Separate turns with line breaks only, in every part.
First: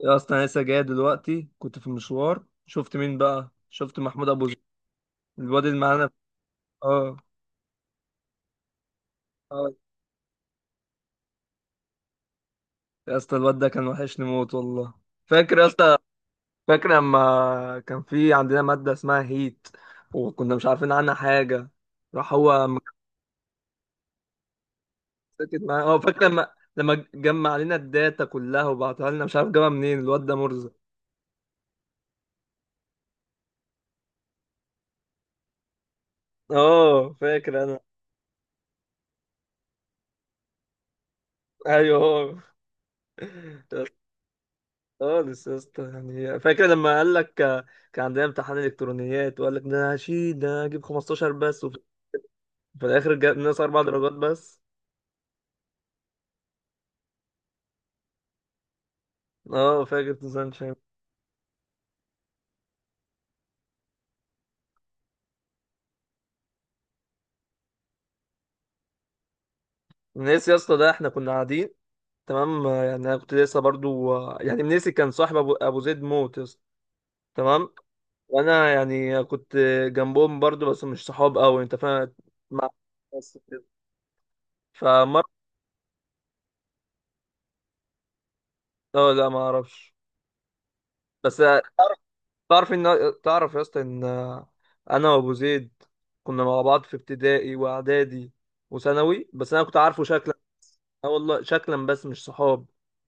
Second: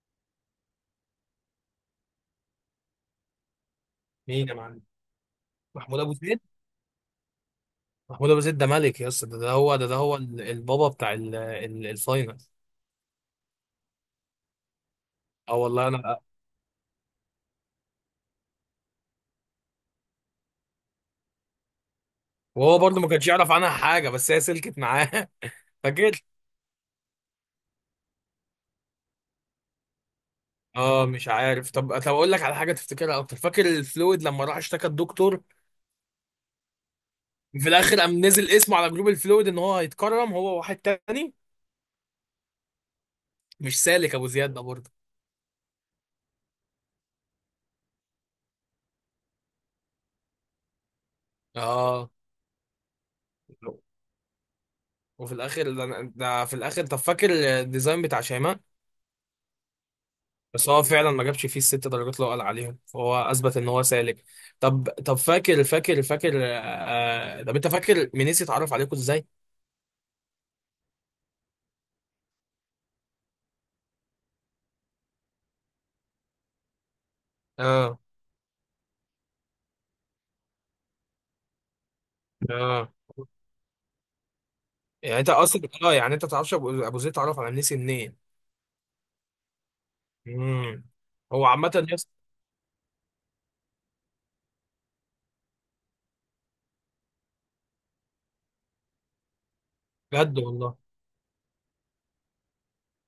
يا اصلا انا لسه جاي دلوقتي، كنت في مشوار. شفت مين بقى؟ شفت محمود ابو
مين يا
زيد.
معلم؟
الواد اللي
محمود
معانا.
ابو زيد.
اه.
محمود ابو زيد ده ملك يا اسطى، ده.
اه،
ده هو البابا بتاع الفاينل.
يا اسطى الواد ده كان وحشني موت والله.
اه
فاكر يا
والله
اسطى؟
انا.
فاكر لما كان في عندنا ماده اسمها هيت وكنا مش عارفين عنها حاجه؟ راح هو
وهو برضه ما كانش يعرف عنها حاجه، بس هي سلكت معاه.
ساكت معانا. اه،
فاكر.
فاكر لما جمع علينا الداتا كلها وبعتها لنا، مش عارف جابها منين، الواد ده مرزق.
اه، مش عارف. طب، اقول لك على حاجه تفتكرها اكتر؟ فاكر الفلويد لما راح اشتكى الدكتور،
اه فاكر
في
انا.
الاخر قام نزل اسمه على جروب الفلويد ان هو هيتكرم هو واحد تاني؟
ايوه هو.
مش سالك ابو زياد ده برضه؟
خالص يا اسطى. يعني فاكر لما قال لك، كان عندنا امتحان الكترونيات وقال لك ده أنا هشيل، ده أنا هجيب 15 بس،
اه.
في الاخر جاب ناقص اربع درجات بس.
وفي الاخر ده ده في الاخر، طب، فاكر الديزاين بتاع شيماء؟
اه فاكر. نظام
بس
شام.
هو فعلا ما جابش فيه الست درجات اللي هو قال عليهم، فهو اثبت ان هو سالك. طب طب فاكر فاكر فاكر آه طب انت فاكر منيسي اتعرف عليكم ازاي؟
نسي يا اسطى، ده احنا كنا قاعدين. تمام. يعني انا كنت لسه برضو، يعني منيسي كان صاحب ابو زيد موت يا اسطى. تمام.
اه.
وانا يعني كنت جنبهم برضو، بس مش صحاب قوي، انت فاهم، مع
اه
الناس كده.
يعني
فمر.
انت اصلا اه يعني انت ما تعرفش أبو زيد، اتعرف على منيسي منين؟
اه، لا ما اعرفش.
امم
بس
هو عامة يس.
تعرف ان، تعرف يا اسطى ان انا وابو زيد كنا مع بعض في ابتدائي واعدادي وثانوي، بس انا كنت عارفه شكلا.
بجد والله؟
اه والله، شكلا بس مش صحاب،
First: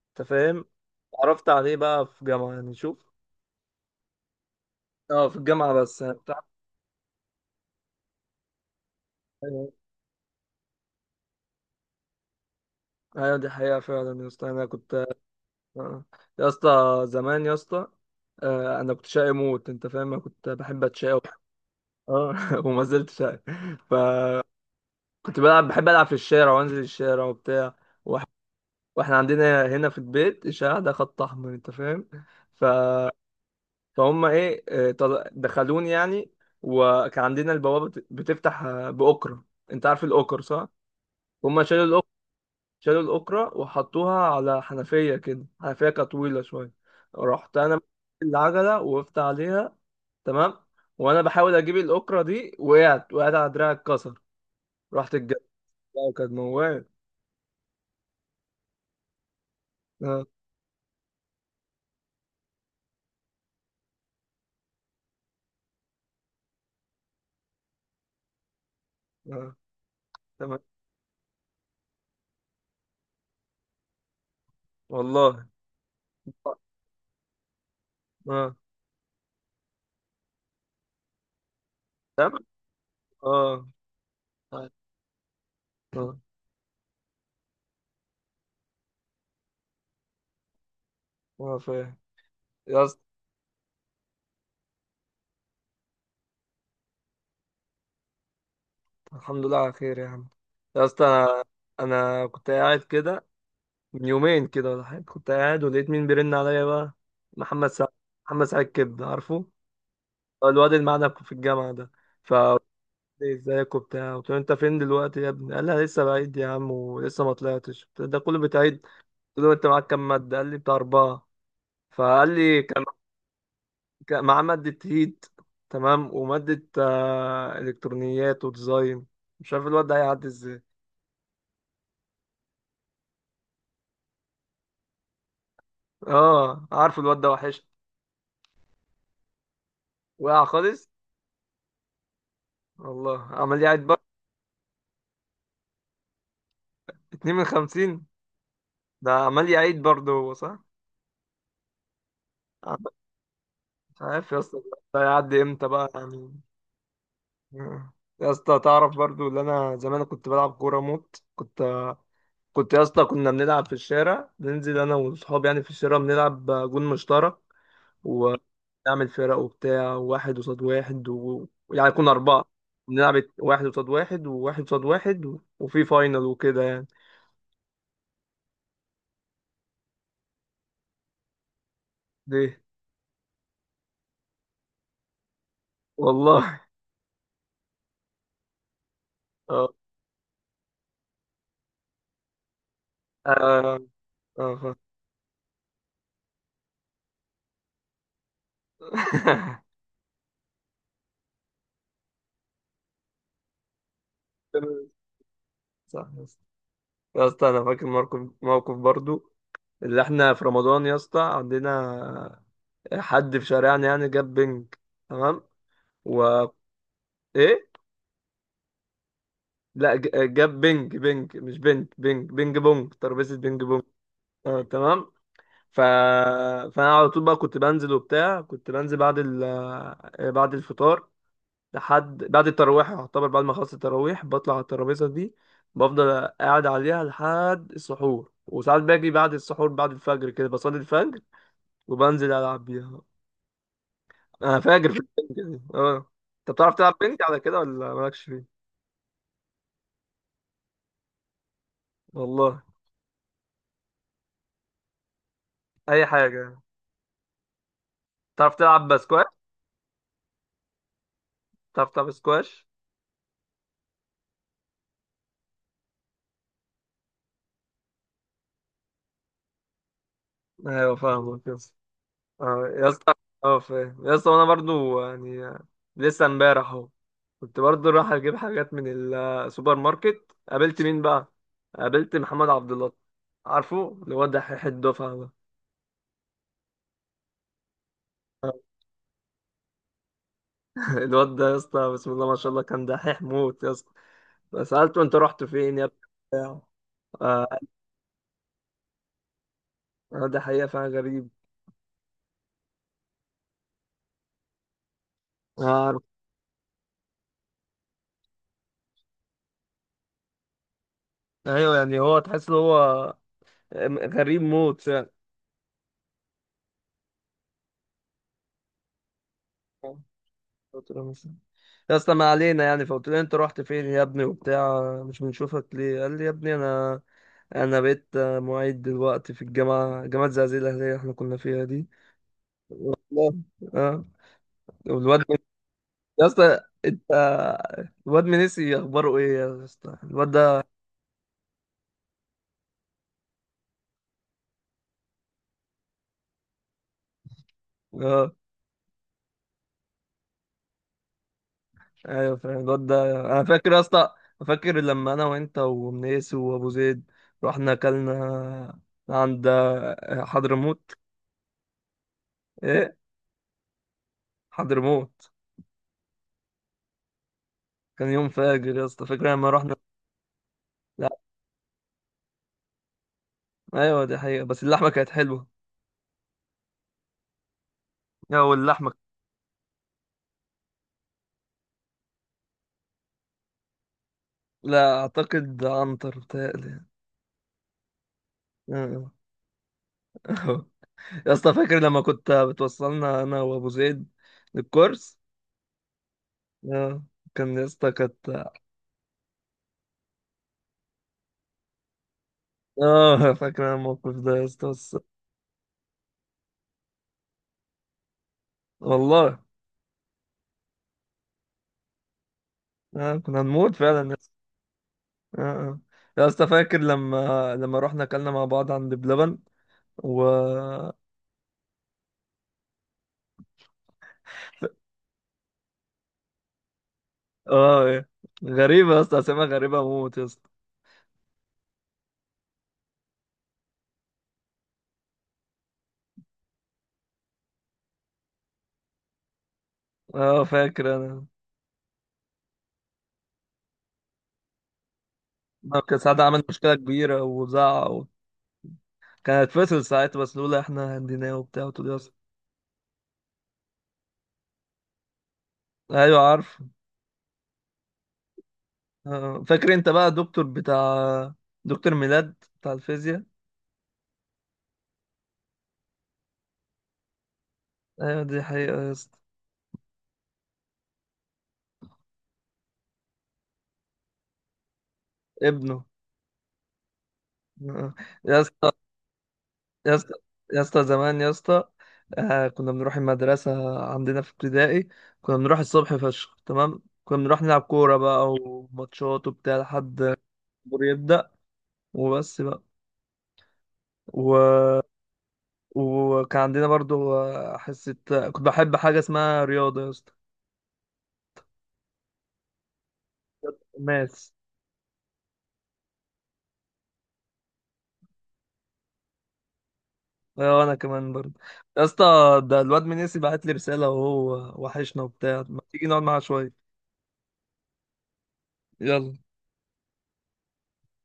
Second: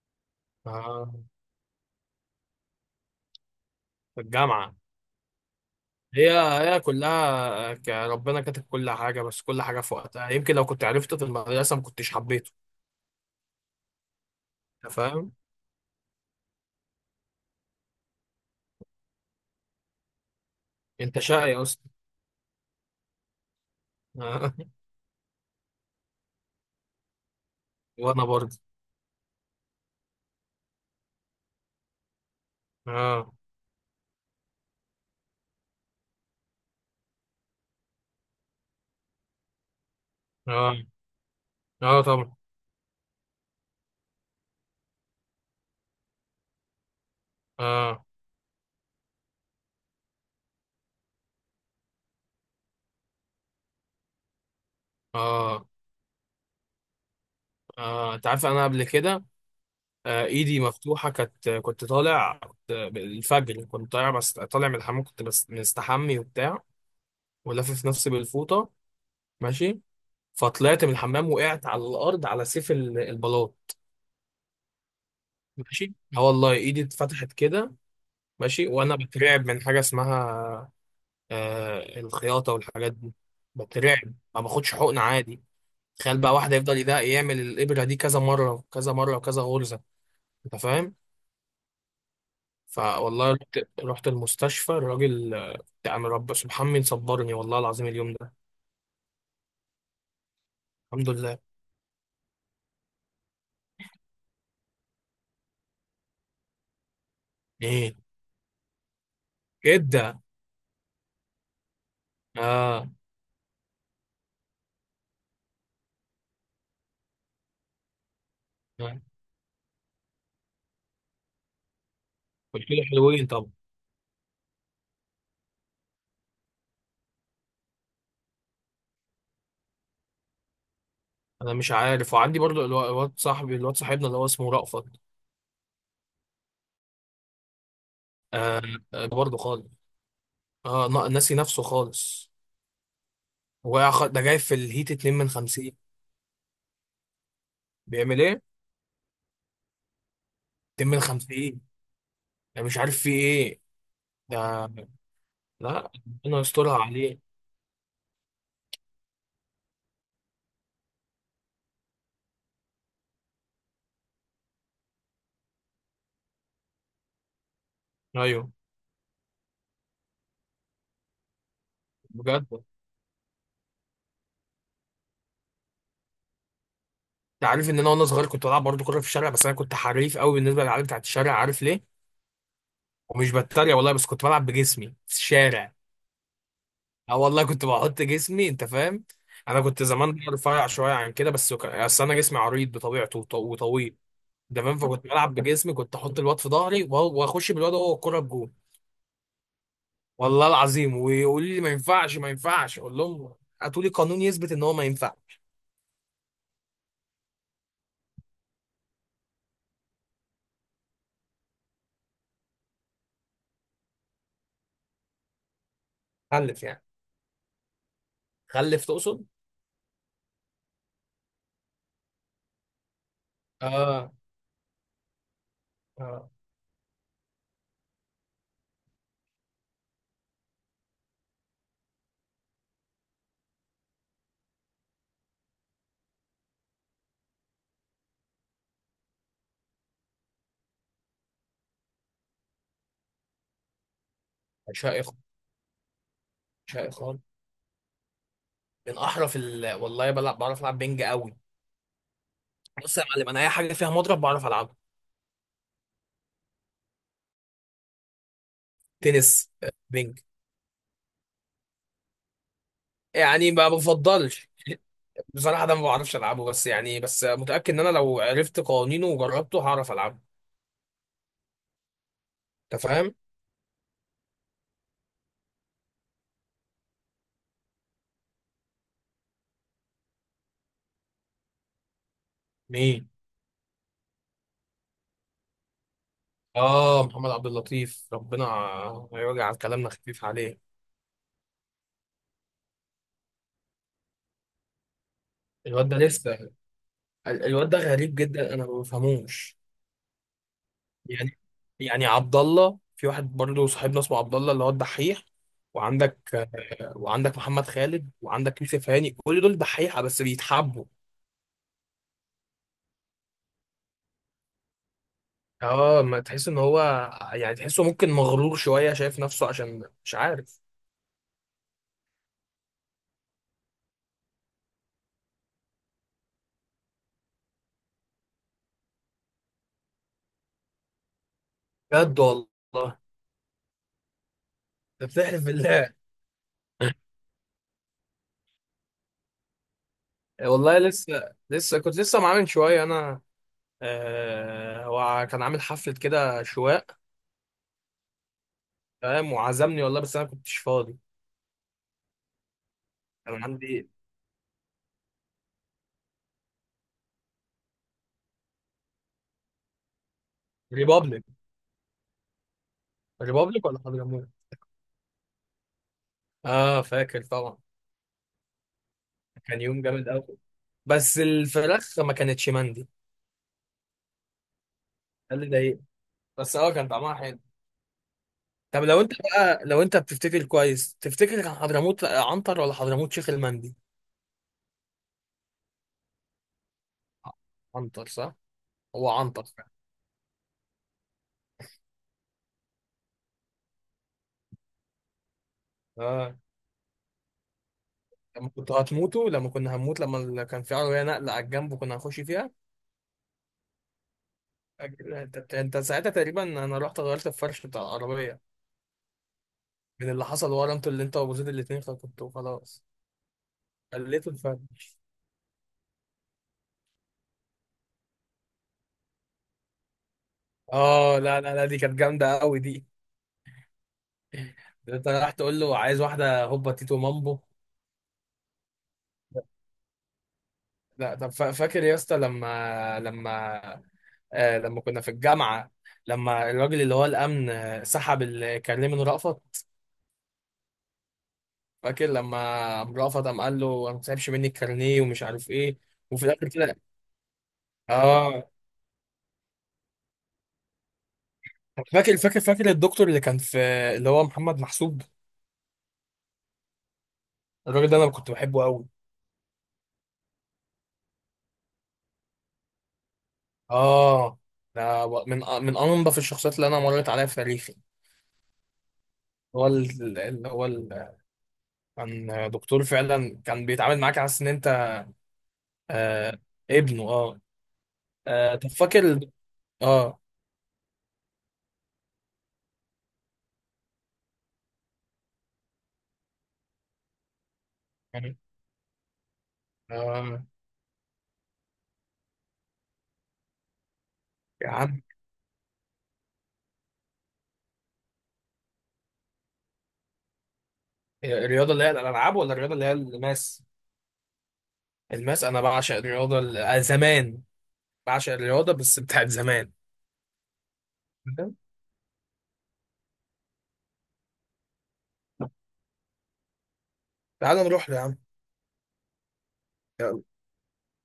انت فاهم.
آه
عرفت عليه بقى في جامعة، يعني شوف.
في الجامعة.
اه، في الجامعة بس يعني
هي
بتاع.
هي كلها ربنا كاتب كل حاجة، بس كل
ايوه.
حاجة في وقتها. يمكن لو كنت عرفته في المدرسة ما كنتش حبيته.
أيوة، دي حقيقة فعلا يا اسطى، انا
انت
كنت.
فاهم؟
آه. يا اسطى زمان يا اسطى، انا كنت شقي موت، انت فاهم. انا كنت بحب اتشقى
انت شقي اصلا.
اه، وما زلت شقي.
آه.
فكنت بلعب، بحب العب في الشارع وانزل الشارع وبتاع،
وانا برضه.
واحنا عندنا هنا في البيت الشارع ده خط احمر، انت فاهم. ف...
اه
فهم ايه، دخلوني يعني. وكان عندنا البوابه بتفتح باكره. انت عارف الاكر صح؟
اه
هم
اه، طبعا.
شالوا الاكره وحطوها على حنفيه كده، حنفيه كانت طويله شويه. رحت انا،
اه
العجله وقفت عليها، تمام، وانا بحاول اجيب الاكره دي وقعت، وقعت على دراعي اتكسر. رحت الجنة.
اه
بقى كانت موال.
اه، انت عارف انا قبل كده.
اه.
ايدي مفتوحه كانت. كنت طالع كنت الفجر كنت طالع. بس طالع من الحمام، كنت بس مستحمي وبتاع، ولافف نفسي بالفوطه.
اه،
ماشي.
تمام
فطلعت من الحمام، وقعت على الارض على سيف البلاط.
والله.
ماشي. اه والله
اه.
ايدي اتفتحت كده.
آه،
ماشي. وانا بترعب من حاجه اسمها،
تمام.
الخياطه والحاجات دي.
اه.
بترعب، ما باخدش حقن عادي. تخيل
اه.
بقى واحد يفضل يعمل الابره دي كذا مره وكذا مره وكذا غرزه. انت فاهم.
اه فاهم يا اسطى.
فوالله رحت. رحت المستشفى. الراجل، يعني، رب سبحان صبرني والله العظيم اليوم ده.
الحمد لله على خير يا عم. يا اسطى
الحمد لله.
انا كنت قاعد كده من يومين كده ولا حاجه، كنت قاعد ولقيت مين بيرن عليا بقى؟ محمد سعد.
ايه
محمد سعد، كبده عارفه.
كده؟
هو الواد اللي معانا في الجامعه ده. ف،
اه.
ازيك وبتاع، قلت له انت فين دلوقتي يا ابني؟ قال لي أنا لسه بعيد يا عم ولسه ما طلعتش. قلت له ده كله بتعيد؟
آه.
قلت له انت معاك كام ماده؟ قال لي بتاع اربعه. فقال لي
قلت له
كان
حلوين، طب.
مع مادة هيت، تمام، ومادة إلكترونيات وديزاين. مش عارف الواد ده هيعدي ازاي.
انا مش عارف. وعندي برضو، الواد صاحبنا اللي هو اسمه رأفت.
اه عارف، الواد ده وحش،
آه. آه، برضو خالص.
وقع
اه،
خالص.
ناسي نفسه خالص.
والله عمال يعيد
وقع
برضه.
ده جاي في الهيت 2 من 50.
اتنين من خمسين.
بيعمل ايه؟
ده عمال يعيد برضه هو، صح.
2 من 50. انا مش
عم-
عارف فيه ايه
مش عارف
ده.
يا اسطى. ده هيعدي امتى بقى
لا، ربنا
يعني؟
يسترها عليه.
آه. يا اسطى تعرف برضه اللي انا زمان كنت بلعب كورة موت؟ كنت يا اسطى، كنا بنلعب في الشارع، ننزل انا واصحابي يعني في الشارع بنلعب جون مشترك،
ايوه.
ونعمل فرق وبتاع، واحد قصاد واحد يعني كنا أربعة
بجد؟
نلعب واحد قصاد واحد وواحد قصاد واحد وفي فاينل وكده يعني.
انت عارف ان انا وانا صغير كنت بلعب برضه كوره في الشارع، بس انا كنت حريف قوي بالنسبه للعيال بتاعت الشارع. عارف ليه؟
ليه؟
ومش بتريق والله، بس كنت بلعب بجسمي في الشارع.
والله.
اه والله، كنت بحط جسمي، انت فاهم. انا
اه.
كنت زمان رفيع شويه عن كده، بس اصل انا جسمي عريض بطبيعته
اه.
وطويل.
آه،
انت
خ-
فاهم. فكنت بلعب بجسمي، كنت احط الواد في ظهري واخش بالواد هو الكوره بجول. والله العظيم. ويقول لي ما ينفعش، ما ينفعش، اقول لهم هاتوا لي قانون يثبت ان هو ما
تمام.
ينفع.
صح يا اسطى. يا اسطى انا فاكر موقف، موقف برضو اللي احنا في رمضان يا اسطى، عندنا حد في شارعنا يعني جاب بنج. تمام. و،
خلف يعني؟
ايه،
خلف تقصد؟
لا جاب بنج، بنج مش بنت. بنج بنج بونج، ترابيزة بنج بونج.
اه.
اه تمام. ف...
اه.
فانا على طول بقى كنت بنزل وبتاع، كنت بنزل بعد ال... آه، بعد الفطار لحد بعد التراويح، يعتبر بعد ما خلصت التراويح بطلع على الترابيزه دي، بفضل قاعد عليها لحد السحور، وساعات باجي بعد السحور بعد الفجر كده، بصلي الفجر وبنزل العب بيها. انا فاجر في
شيخ.
البنج دي اه. انت بتعرف تلعب
شيخ.
بنج على كده ولا مالكش فيه؟
من احرف والله، بعرف العب بينج قوي.
والله.
بص يا معلم، انا اي حاجه فيها مضرب بعرف العبه.
اي حاجه. تعرف تلعب بسكواش؟
تنس، بينج.
تعرف تلعب سكواش؟
يعني ما بفضلش. بصراحه، ده ما بعرفش العبه، بس، متاكد ان انا لو عرفت قوانينه وجربته هعرف العبه.
ايوه فاهمك. اه
انت
يا اسطى.
فاهم.
اه فاهم يا اسطى. انا برضو يعني، لسه امبارح اهو، كنت برضو رايح اجيب حاجات من السوبر ماركت. قابلت مين بقى؟ قابلت محمد عبد الله.
مين؟
عارفه الواد دحيح الدفعه ده.
اه، محمد عبد اللطيف، ربنا يوجع كلامنا خفيف عليه.
الواد ده يا اسطى، بسم الله ما شاء الله، كان دحيح موت يا اسطى. فسالته انت رحت فين يا
الواد ده
ابني؟
لسه.
بتاع. آه.
الواد ده غريب جدا، انا ما بفهموش.
ده حقيقه فعلا غريب.
يعني، عبد الله، في واحد برضه صاحبنا اسمه عبد الله اللي هو الدحيح.
عارف.
وعندك. وعندك محمد خالد، وعندك يوسف هاني، كل دول دحيحه بس بيتحبوا.
ايوه يعني هو، تحس ان هو غريب موت فعلا.
اه، ما تحس ان هو، يعني تحسه ممكن مغرور شويه، شايف نفسه، عشان مش عارف.
قلت له مش، يا اسطى ما علينا يعني. فقلت له انت رحت فين يا ابني وبتاع، مش بنشوفك ليه؟ قال لي يا ابني انا بقيت معيد دلوقتي في جامعه زعزع الاهليه احنا كنا فيها دي.
بجد والله؟
لا. اه.
أنت
والواد
بتحلف بالله؟
يا اسطى انت. الواد من نسي، اخباره ايه يا اسطى الواد
آه،
ده؟
والله لسه لسه كنت لسه معاه من شويه، انا. هو كان عامل حفله كده شواء،
اه.
فاهم، وعزمني والله، بس انا كنتش فاضي.
ايوه فاهم الواد ده. انا
كان
فاكر يا
عندي.
اسطى، فاكر لما انا وانت ومنيس وابو زيد رحنا اكلنا عند حضرموت.
ريبابليك.
ايه.
ريبابليك ولا حضرموت؟
حضرموت.
اه، فاكر طبعا.
كان يوم فاجر يا اسطى، فاكر لما
كان
رحنا؟
يوم جامد قوي.
لا.
بس الفراخ ما كانتش مندي.
ايوه دي حقيقة، بس اللحمة كانت
ده
حلوة.
اللي ضايقني. بس اه، كان طعمها حلو.
يا
طب،
واللحمة.
لو انت بقى، لو انت بتفتكر كويس، تفتكر كان حضرموت عنتر ولا حضرموت شيخ المندي؟
لا، اعتقد عنتر بتهيألي.
عنتر صح؟ هو
آه.
عنتر فعلا.
يا اسطى فاكر لما كنت بتوصلنا انا وابو زيد للكورس؟
اه،
آه. كان يا اسطى
لما
كانت.
كنت هتموتوا لما كنا هنموت، لما كان في عربيه نقله على الجنب وكنا هنخش فيها.
اه فاكر أنا الموقف ده يا اسطى، بس
انت ساعتها تقريبا، انا رحت غيرت الفرش بتاع العربيه
والله.
من اللي حصل ورا. انتوا، اللي انت وابو زيد الاثنين، كنتوا خلاص.
آه. كنا هنموت فعلا يا
خليته
اسطى.
الفرش.
آه. آه. يا اسطى فاكر لما رحنا اكلنا مع بعض عند بلبن و.
اه، لا لا لا، دي كانت جامده قوي دي. انت راح تقول له عايز واحده هوبا تيتو مامبو.
اه إيه. غريبة يا اسطى، اسامي غريبة موت يا اسطى.
لا، طب فاكر يا اسطى، لما كنا في الجامعة، لما الراجل اللي هو الأمن سحب الكارنيه من رأفت؟
اه فاكر انا.
فاكر لما قام رأفت قام قال له ما تسحبش مني الكارنيه ومش عارف ايه؟
ما كان ساعتها
وفي
عمل
الآخر
مشكله
كده،
كبيره وزعق و.
اه.
كان هيتفصل ساعتها، بس لولا احنا هنديناه وبتاع. وتقول يا اسطى.
فاكر الدكتور اللي كان في، اللي هو محمد محسوب.
ايوه عارف.
الراجل ده أنا كنت بحبه قوي.
آه. اه فاكر انت بقى الدكتور بتاع، دكتور ميلاد بتاع الفيزياء.
اه. ده من أنظف الشخصيات اللي أنا مريت عليها في تاريخي.
ايوه دي حقيقه يا اسطى.
هو كان دكتور فعلا، كان بيتعامل معاك على أساس إن أنت
ابنه.
آه، ابنه. اه.
آه. اه. يا
آه، طب
اسطى.
فاكر.
يا اسطى،
اه.
زمان يا اسطى، كنا بنروح المدرسه عندنا في ابتدائي، كنا بنروح الصبح فشخ، تمام. كنا بنروح نلعب كوره بقى
يعني،
وماتشات وبتاع لحد
آه.
الجمهور يبدأ، وبس بقى. و.
يا عم.
وكان عندنا برضو، حصة، كنت بحب حاجة اسمها رياضة يا اسطى.
الرياضة اللي هي الألعاب ولا الرياضة اللي هي الماس؟
ماس.
الماس. أنا بعشق الرياضة زمان. بعشق الرياضة بس بتاعت زمان.
وانا كمان برضو.
تمام؟
يا اسطى، ده الواد منيسي بعت لي رسالة وهو وحشنا وبتاع، ما تيجي نقعد معاه شوية؟
تعال نروح له يا عم.
يلا.